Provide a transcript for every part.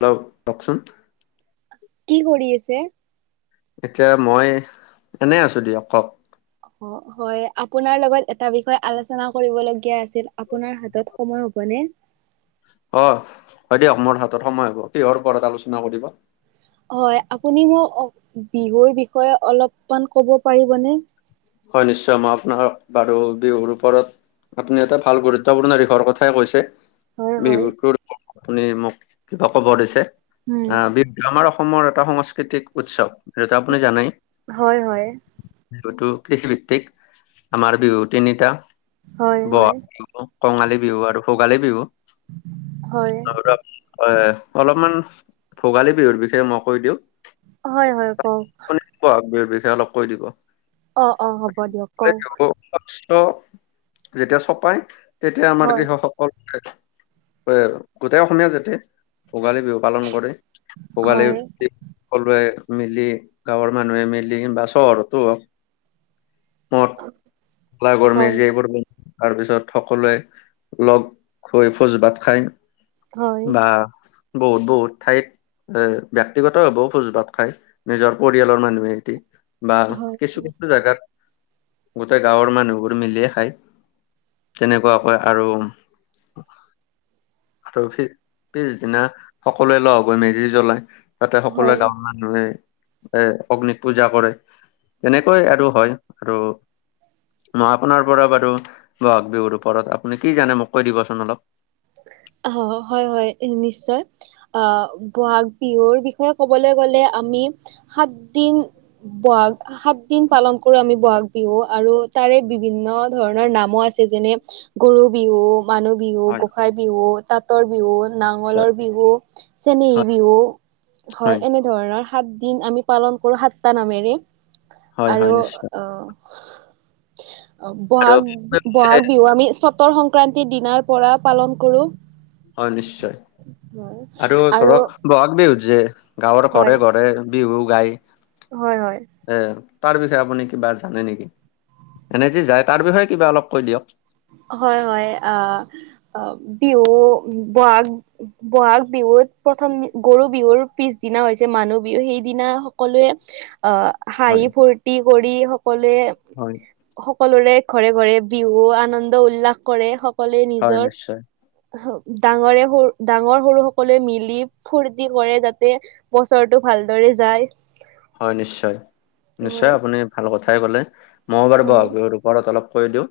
Hello কওকচোন? কি কৰি আছে? এতিয়া মই এনেই আছো দিয়ক কওক? অ, হয় আপোনাৰ লগত এটা বিষয়ে আলোচনা কৰিবলগীয়া আছে। আপোনাৰ হাতত সময় হ'বনে? অ, হয় দিয়ক মোৰ হাতত সময় হ'ব। কিহৰ ওৰত আলোচনা কৰিব? হয় আপুনি মোক বিহুৰ বিষয়ে অলপমান ক'ব পাৰিবনে। হয় নিশ্চয় মই আপোনাৰ বাৰু বিহুৰ ওপৰত আপুনি এটা ভাল গুৰুত্বপূৰ্ণ দিশৰ কথাই কৈছে। হয়, হয়, বিহুত আপুনি মোক কিবা কবৰ দিছে উম, আহ, বিহু। আমাৰ অসমৰ এটা সংস্কৃতিক উৎসৱ যিটো আপুনি জানেই। হয়, হয়। বিহুতটো কৃষিভিত্তিক আমাৰ বিহু তিনিটা হয়, ব হয়, বি কঙালী বিহু আৰু ভোগালী বিহু হয়। আৰু হয় অলপমান ভোগালী বিহুৰ বিষয়ে মই কৈ দিওঁ হয় হয় কওক আপুনি বিষয়ে অলপ কৈ দিব অ', অ', হ'ব দিয়ক কও শস্য যেতিয়া চপাই তেতিয়া আমাৰ হয়, কৃষকসকল আৰু গোটেই অসমীয়া জাতি ভোগালী বিহু পালন কৰে ভোগলী হয়, সকলোৱে মিলি গাঁৱৰ মানুহে মিলি বা চহৰতো হওক হয়, [unintelligible] তাৰপিছত সকলোৱে লগ হৈ ভোজ ভাত খাই। হয়, বা বহুত বহুত ঠাইত এ ব্যয়ক্তিগত হ'লেও ভোজ ভাত খাই নিজৰ পৰিয়ালৰ মানুহে এটি বা হয়, কিছু কিছু জোগাত গোটেই গাঁৱৰ মানুহবোৰ মিলিয়ে খায়। তেনেকুৱাকৈ আৰু আৰুি পিছদিনা সকলোৱে লগ হৈ মেজি জ্বলাই। তাতে সকলোৱে হয়। গাঁৱৰ মানুহে এৰ অগ্নিক পূজা কৰে হয় আৰু হয় আৰু মই আপোনাৰ পৰা বাৰু বহাগ বিহুৰ ওপৰত আপুনি কি জানে মোক কৈ দিবচোন অলপ অ', হয় হয় নিশ্চয় বহাগ বিহুৰ বিষয়ে ক'বলৈ গ'লে আমি সাতদিন বহাগ সাতদিন পালন কৰোঁ আমি বহাগ বিহু আৰু তাৰে বিভিন্ন ধৰণৰ নামো আছে যেনে গৰু বিহু, মানুহ বিহু, হয় গোঁসাই বিহু, তাঁতৰ বিহু নিশ্চয় নাঙলৰ বিহু চেনেহী হয় বিহু হয় এনে ধৰণৰ সাতদিন আমি পালন কৰোঁ সাতটা নামেৰে হয় আৰু হয় নিশ্চয় আৰু বহাগ বি বহাগ বিহু আমি চতৰ সংক্ৰান্তিৰ দিনাৰ পৰা পালন কৰোঁ হয় নিশ্চয় আৰু ধৰক বহাগ বিহুত যে গাঁৱৰ হয় ঘৰে ঘৰে বিহু গাই হয় হয় এ তাৰ বিষয়ে আপুনি কিবা জানে নেকি এনে যি যায় তাৰ বিষয়ে কিবা অলপ কৈ দিয়ক হয় হয় আ বিহু বহাগ বহাগ বিহুত প্ৰথম গৰু বিহুৰ পিছদিনা হৈছে মানুহ বিহু সেইদিনা সকলোৱে অ', হয় হাঁহি ফূৰ্তি কৰি সকলোৱে হয়। সকলোৰে ঘৰে ঘৰে বিহু আনন্দ উল্লাস কৰে সকলোৱে হয় নিজৰ নিশ্চয় ডাঙৰে সৰু ডাঙৰ সৰু সকলোৱে মিলি ফূৰ্তি কৰে যাতে বছৰটো ভালদৰে যায় হয় নিশ্চয় নিশ্চয় হয় আপুনি ভাল কথাই কলে মই বাৰু বহাগ হয় বিহুৰ ঘৰত অলপ কৈ দিওঁ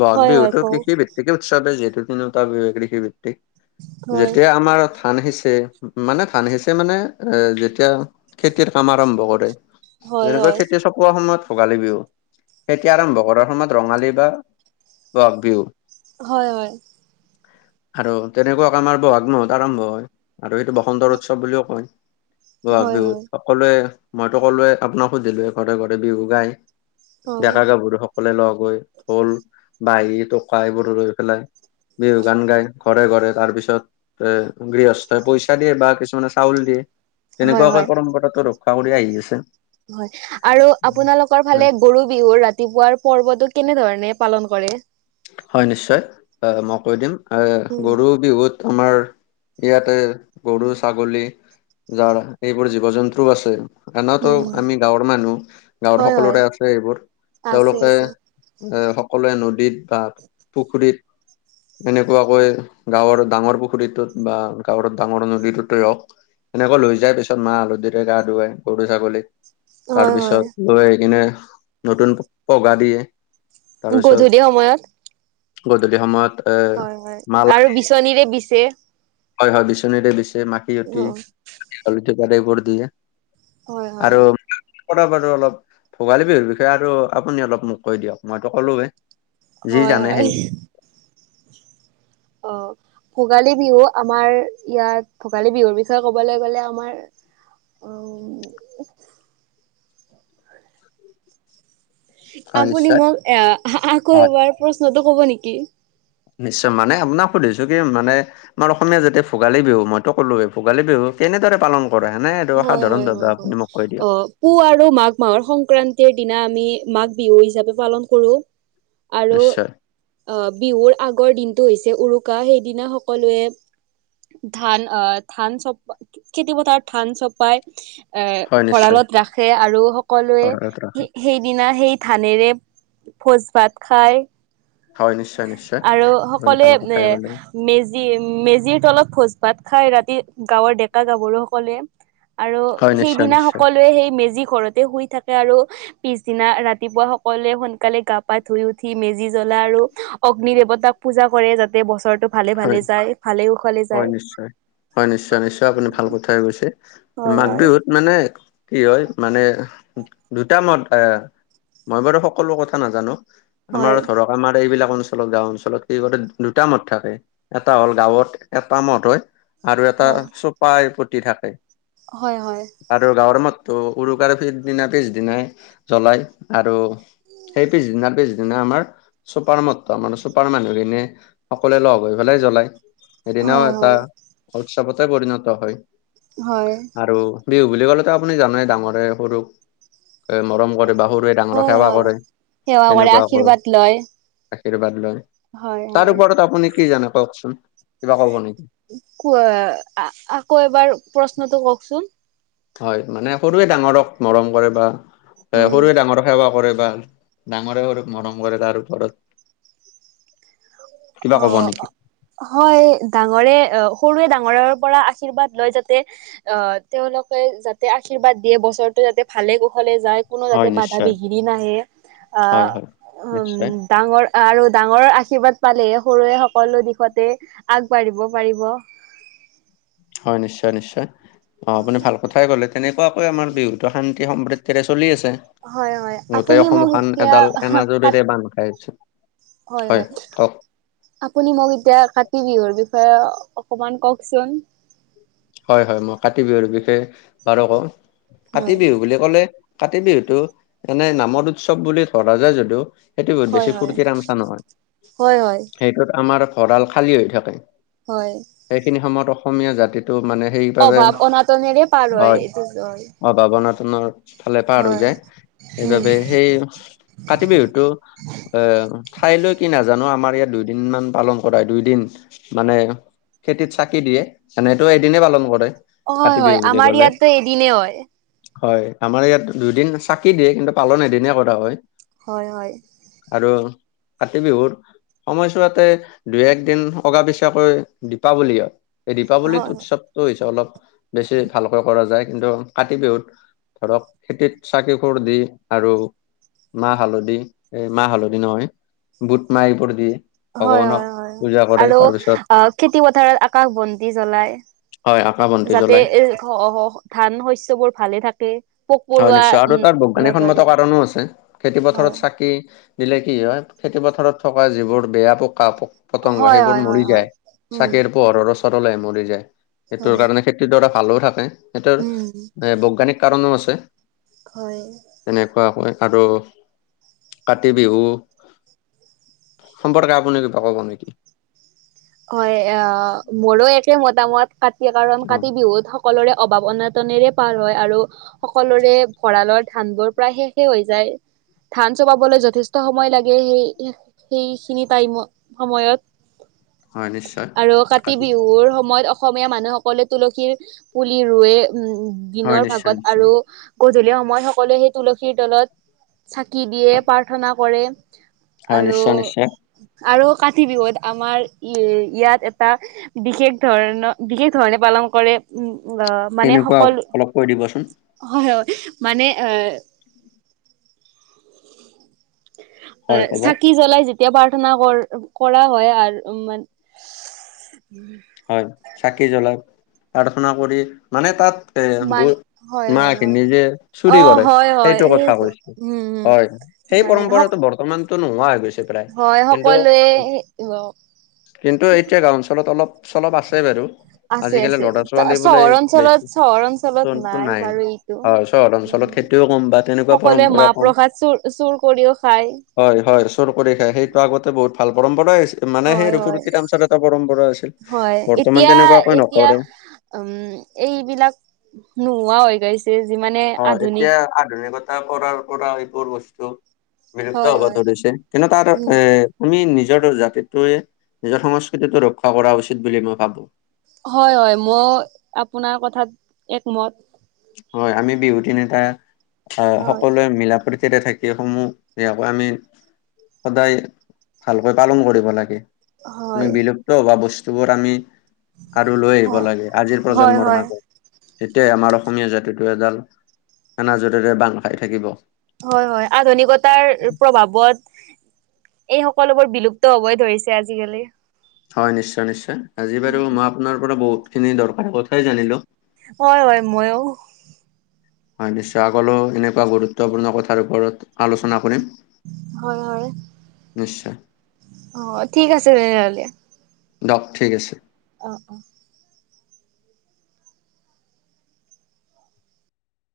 বহাগ হয় হয় বিহুতটো কওঁ কৃষিভিত্তিকে উৎসৱে যিহেতু তিনিটা বিহুৱে কৃষিভিত্তিক হয় যেতিয়া আমাৰ ধান সিঁচে মানে ধান সিঁচে মানে এ যেতিয়া খেতিৰ কাম আৰম্ভ কৰে হয় যেনেকৈ খেতি চপোৱা সময়ত ভোগালী বিহু খেতি আৰম্ভ কৰাৰ সময়ত ৰঙালী বা বহাগ বিহু হয় হয়। আৰু তেনেকুৱা আমাৰ বহাগ মাহত আৰম্ভ হয় আৰু সেইটো বসন্ত উৎসৱ বুলিও কয়। বহাগ হয় বিহুত হয় সকলোৱে মইতো সকলোৱে আপোনাক সুধিলো ঘৰে ঘৰে বিহু গাই হয় ডেকা গাভৰু সকলে লগ হৈ ঢোল, বাঁহী, টকা এইবোৰ লৈ পেলাই বিহু গান গাই ঘৰে ঘৰে তাৰ পিছত অ' গৃহস্থই পইচা দিয়ে বা কিছুমানে চাউল দিয়ে। হয় তেনেকুৱাকৈ হয় পৰম্পৰাটো ৰক্ষা কৰি আহি আছে। হয় আৰু আপোনালোক? লোকৰ হয় ফালে গৰু বিহুৰ ৰাতিপুৱাৰ পৰ্বটো, কেনেধৰণে পালন কৰে? হয় নিশ্চয়। অ' মই কৈ দিম এ উম। গৰু বিহুত আমাৰ ইয়াতে গৰু ছাগলী যাৰ এইবোৰ জীৱ জন্তু আছে। এনৱতো উম আমি গাঁৱৰ মানুহ গাঁৱৰ হয় হয়। সকলোৰে আছে এইবোৰ। আছে তেওঁলোকে আছে। এ সকলোৱে নদীত বা পুখুৰীত এনেকুৱাকৈ গাঁৱৰ ডাঙৰ পুখুৰীটোত বা গাঁৱৰ ডাঙৰ নদীটোতে হওঁক এনেকৈ লৈ যায় পিছত, মাহ হালহধিৰে গা ধুৱাই গৰু ছাগলী। হয় হয় তাৰপিছত লৈ আহি কিনে নতুন পঘা দিয়ে। তাৰ গধূলি পিছত সময়ত। গধূলি সময়ত। এ হয় হয় মালা আৰু বিচনীৰে বিচে। হয় হয় বিচনীৰে বিচে অ মাখিয়তি হালধি পাত এইবোৰ দিয়ে। হয় হয়। আৰু কথা পাতো অলপ। ভোগালী বিহুৰ বিষয়ে আৰু আপুনি অলপ মোক কৈ দিয়ক? মইতো ক'লো এ। হয়, হয়। অ'। ভোগালী বিহু, আমাৰ ইয়াত ভোগালী বিহুৰ বিষয়ে ক'বলৈ গ'লে আমাৰ অ'। হয় আপুনি, নিশ্চয় মোক এ আকৌ হয় এবাৰ প্ৰশ্নটো কব নেকি? নিশ্চয়, মানে আপোনাক সুধিছো কি মানে আমাৰ অসমীয়া জাতি ভোগালী বিহু, মইতো ক'লোৱে ভোগালী বিহু কেনেদৰে পালন কৰে এনে আৰু হয় হয় হয় সাধাৰণভাৱে হয়। আপুনি মোক কৈ দিয়ক। অ' পুহ আৰু মাঘ মাহৰ, সংক্ৰান্তিৰ দিনা আমি মাঘ বিহু হিচাপে পালন কৰোঁ। আৰু নিশ্চয় বিহুৰ আগৰ দিনটো হৈছে, উৰুকা সেইদিনা সকলোৱে ধান আ ধান চপ, খেতিপথাৰত ধান চপাই, এ হয় নিশ্চয় ভঁৰালত ৰাখে, আৰু সকলোৱে অৰত ৰাখোঁ। সেইদিনা, সেই ধানেৰে ভোজ ভাত খাই। হয় নিশ্চয় নিশ্চয়, আপুনি সকলোৱে ভাল এ কথাই ক'লে। মেজি, মেজিৰ তলত ভোজ ভাত খাই ৰাতি গাঁৱৰ ডেকা গাভৰু-সকলে। আৰু হয় নিশ্চয় সেইদিনা নিশ্চয় সকলোৱে সেই মেজি ঘৰতে শুই থাকে আৰু পিছদিনা ৰাতিপুৱা সকলোৱে সোনকালে গা পা ধুই উঠি, মেজি জ্বলা আৰু অগ্নি দেৱতাক পূজা কৰে। যাতে বছৰটো ভালে ভালে হয়, যায় ভালে কুশলে যায় হয় নিশ্চয় হয় নিশ্চয় নিশ্চয়, আপুনি ভাল কথাই কৈছে। হয় মাঘ হয় বিহুত মানে, কি হয় মানে দুটা মাহত আ মই বাৰু সকলো কথা নাজানো। আমাৰ ধৰক আমাৰ এইবিলাক অঞ্চলত গাঁও অঞ্চলত কি কৰে দুটা মত থাকে। এটা হ'ল গাঁৱত এটা মত হয়, আৰু এটা হয় চোপাই পতি থাকে। হয়, হয়। আৰু গাঁৱৰ মততো উৰুকাৰ পিছদিনা পিছদিনাই জ্বলাই আৰু সেই পিছদিনাৰ পিছদিনা আমাৰ চুপাৰ মতটো আমাৰ চুপাৰ মানুহখিনি সকলোৱে লগ হৈ পেলাই জ্বলাই, সেইদিনাও হয় এটা উৎসৱতে পৰিণত হয়। হয় হয় আৰু বিহু বুলি ক'লেতো আপুনি জানেই, ডাঙৰে সৰুক মৰম কৰে বা সৰুৱে ডাঙৰক হয় সেৱা কৰে, হয় সেৱা কৰে তেনেকুৱাকৈ আশীৰ্বাদ লয় আশীৰ্বাদ লৈ হয় তাৰ হয় ওপৰত আপুনি কি জানে, কওকচোন কিবা কব নেকি? কোৱা, আকৌ এবাৰ প্ৰশ্নটো কওকচোন? হয় মানে সৰুৱে ডাঙৰক মৰম কৰে, বা উম। এ সৰুৱে ডাঙৰক সেৱা কৰে, বা ডাঙৰে সৰুক মৰম কৰে তাৰ ওপৰত কিবা ক'ব নেকি? অ'। হয় ডাঙৰে, সৰুৱে ডাঙৰৰ পৰা আশীৰ্বাদ লয় যাতে আহ তেওঁলোকে যাতে আশীৰ্বাদ দিয়ে, বছৰটো যাতে ভালে কুশলে যায়। কোনো যাতে হয় বাধা নিশ্চয় বিঘিনি নাহে, আ হয় হয়। নিশ্চয় উম'। ডাঙৰ, আৰু ডাঙৰৰ আশীৰ্বাদ পালেহে সৰুৱে সকলো দিশতে আগবাঢ়িব পাৰিব। হয় নিশ্চয় নিশ্চয়, অ', আপুনি ভাল কথাই ক'লে, তেনেকুৱাকৈ আমাৰ বিহুটো শান্তি সমৃদ্ধিৰে চলি আছে। হয় হয় গোটেই আপুনি মোক অসমখন এতিয়া এডাল কাত এনাজৰীৰে বান্ধ খাই উঠিছে। হয় হয়। আপুনি, মোক এতিয়া কাতি বিহুৰ বিষয়ে অকণমান কওকচোন। হয়, হয়, মই কাতি বিহুৰ বিষয়ে বাৰু কওঁ, কাতি হয় বিহু বুলি ক'লে, কাতি বিহুতটো এনে নামৰ উৎসৱ বুলি ধৰা যায় যদিও সেইটো বহুত হয় বেছি হয় ফূৰ্তি আমচা নহয়, হয় হয় সেইটোত আমাৰ ভঁৰাল খালী হৈ থাকে। হয়। সেইখিনি সময়ত অসমীয়া জাতিটো মানে, সেইবাবে অভাৱ অনাটনেৰে পাৰ হয়। এইটো জয় অভাৱ অনাটনৰ ফালে পাৰ হৈ হয়। যায় সেইবাবে সেই কাটি বিহুতো আহ ঠাইলৈ কি নাজানো আমাৰ ইয়াত দুইদিন মান পালন কৰা দুইদিন মানে খেতিত চাকি দিয়ে এনেইটো এদিনেই পালন কৰে। হয় কাতি হয় বিহু বুলি আমাৰ ক'লে ইয়াতো এদিনে হয়। হয় আমাৰ ইয়াত দুদিন চাকি দিয়ে কিন্তু পালন এদিনে কৰা হয়। হয় হয়। আৰু কাতি বিহুৰ সময়ছাতে দুই এক দিন অগা পিচাকৈ দীপাৱলী এই হয়। দীপাৱলীটোত টো হৈছে অলপ বেছি ভালকৈ কৰা যায় কিন্তু কাতি বিহুত ধৰক খেতিত চাকি খোৰ দি আৰু মাহ হালধি এই মাহ হালধি নহয় বুট মাহ এইবোৰ দিয়ে। হয় হয় হয় আৰু খেতি পথাৰত আকাশ বন্তি জ্বলাই। হয় আকাশ বন্তি যাতে জ্বলাই এ ধান শস্য়বোৰ ভালে থাকে। পোক হয় পৰুৱা নিশ্চয় আৰু উম তাৰ নধৰে বৈজ্ঞানিকসন্মত কাৰণো আছে খেতি হয় পথাৰত চাকি দিলে কি হয় খেতি পথাৰত থকা যিবোৰ বেয়া পোককা প পতংগ হয় সেইবোৰ হয় হয় মৰি হয় যায় উম চাকে পোহৰৰ ম যায় হয় সেইটোৰ কাৰণে খেতিৰডৰা ভালও থাকে সেইটোৰ উম এ বৈজ্ঞানিক কাৰণো আছে। হয়। তেনেকুৱা হয় আৰু কাতি বিহু সম্পৰ্কে আপুনি কিবা ক'ব নেকি? হয় আহ মোৰ একে মতামত কাতি কাৰণ অ কাতি বিহুত সকলৰে অভাৱ অনাটনেৰে পাৰ হয় আৰু সকলোৰে ভঁৰালৰ ধান বোৰ প্ৰায় শেষে হৈ যায়। ধান চপাবলৈ যথেষ্ট সময় লাগে সেই সেইখিনি টাইমত সময়ত। হয় নিশ্চয় আৰু কাতি বিহুৰ সময়ত অসমীয়া মানুহসকলে তুলসীৰ পুলি ৰুৱে উম হয় দিনৰ নিশ্চয় ভাগত নিশ্চয় আৰু গধূলি সময়ত সকলোৱে সেই তুলসীৰ তলত চাকি দিয়ে প্ৰাৰ্থনা কৰে। হয় আৰু নিশ্চয় নিশ্চয় আৰু কাতি বিহুত আমাৰ ই ইয়াত এটা বিশেষ ধৰণৰ বিশেষ ধৰণে পালন কৰে আ মানে কেনেকুৱা সকলো অলপ কৈ দিবচোন হয় হয় মানে এ হয় অ', ক'ব চাকি জ্বলাই যে তেতিয়া প্ৰাৰ্থনা কৰ কৰা হয় আৰু মান হয়, চাকি জ্বলাই প্ৰাৰ্থনা কৰি মানে তাত এ মান হয় হয় হয় বুট-মাহখিনি যে চুৰি অ' কৰে, হয় হয় সেইটো কথা কৈছো। উম উম হয়। সেই মানে হক পৰম্পৰাটো বৰ্তমানতো নোহোৱা হৈ গৈছে। পেলাই। হয় কিন্তু সকলোৱে কিন্তু এতিয়া গাওঁ অঞ্চলত অলপ চলপ আছে বাৰু। আছে আজিকালি আছে ল'ৰা-ছোৱালী বোলে চহৰ অঞ্চলত চহৰ অঞ্চলত বেছিটো নাই। বাৰু এইটো হয়, চহৰ অঞ্চলত উম খেতি কিয় ক'ম বা তেনেকুৱা সকলোৱে মাহ পৰম্পৰাও কম। প্ৰসাদ চুৰ চুৰ কৰিও খায় হয় হয়। চোৰ কৰি খায়। সেইটো আগতে বহুত ভাল পৰম্পৰাই আছি মানে সেই হয় ৰঘুৰুথ হয় টামচাৰ এটা পৰম্পৰা আছিল। হয়, বৰ্তমান এতিয়া তেনেকুৱাকৈ এতিয়া নকৰে উম, এইবিলাক নোহোৱা হৈ গৈছ যে যিমানে অ', আধুনিক এতিয়া আধুনিকত তাৰ কৰাৰ পৰা এইবোৰ বস্তু বিলুপ্ত হয় হ'ব হয় ধৰিছে। কিন্তু তাৰ উম এ আমি নিজৰ জাতিটোয়ে, নিজৰ সংস্কৃতিটো ৰক্ষা কৰা উচিত বুলি মই ভাবো। হয় হয়। ময়ো আপোনাৰ কথাত একমত। হয়, আমি বিহু টীম এটা অহ হয় সকলোৱে মিলাপ্ৰীত তেতিয়া চাইকেলসমূহ সেয়া পৰা আমি সদায় ভালকৈ পালন কৰিব লাগে। আমি হয় বিলুপ্ত হোৱা বস্তুবোৰ আমি আৰু লৈ আহিব হয় লাগে আজিৰ হয় প্ৰজন্মৰ হয় মাজত। তেতিয়াই আমাৰ অসমীয়া জাতিটো এডাল এনাজৰিৰে বান্ধ খাই থাকিব। হয় হয়। আধুনিকতাৰ প্ৰভাৱত এই সকলোবোৰ বিলুপ্ত হ'বই ধৰিছে আজিকালি। হয়, নিশ্চয় নিশ্চয়। আজি বাৰু উম মই আপোনাৰ পৰা বহুতখিনি দৰকাৰী কথাই জানিলোঁ। হয় হয়, ময়ো। হয়, নিশ্চয়। আগলৈও এনেকুৱা গুৰুত্বপূৰ্ণ কথাৰ ওপৰত আলোচনা কৰিম। হয় হয় নিশ্চ অ', ঠিক আছে তেনেহ'লে। দিয়ক, ঠিক আছে। অ', অ'।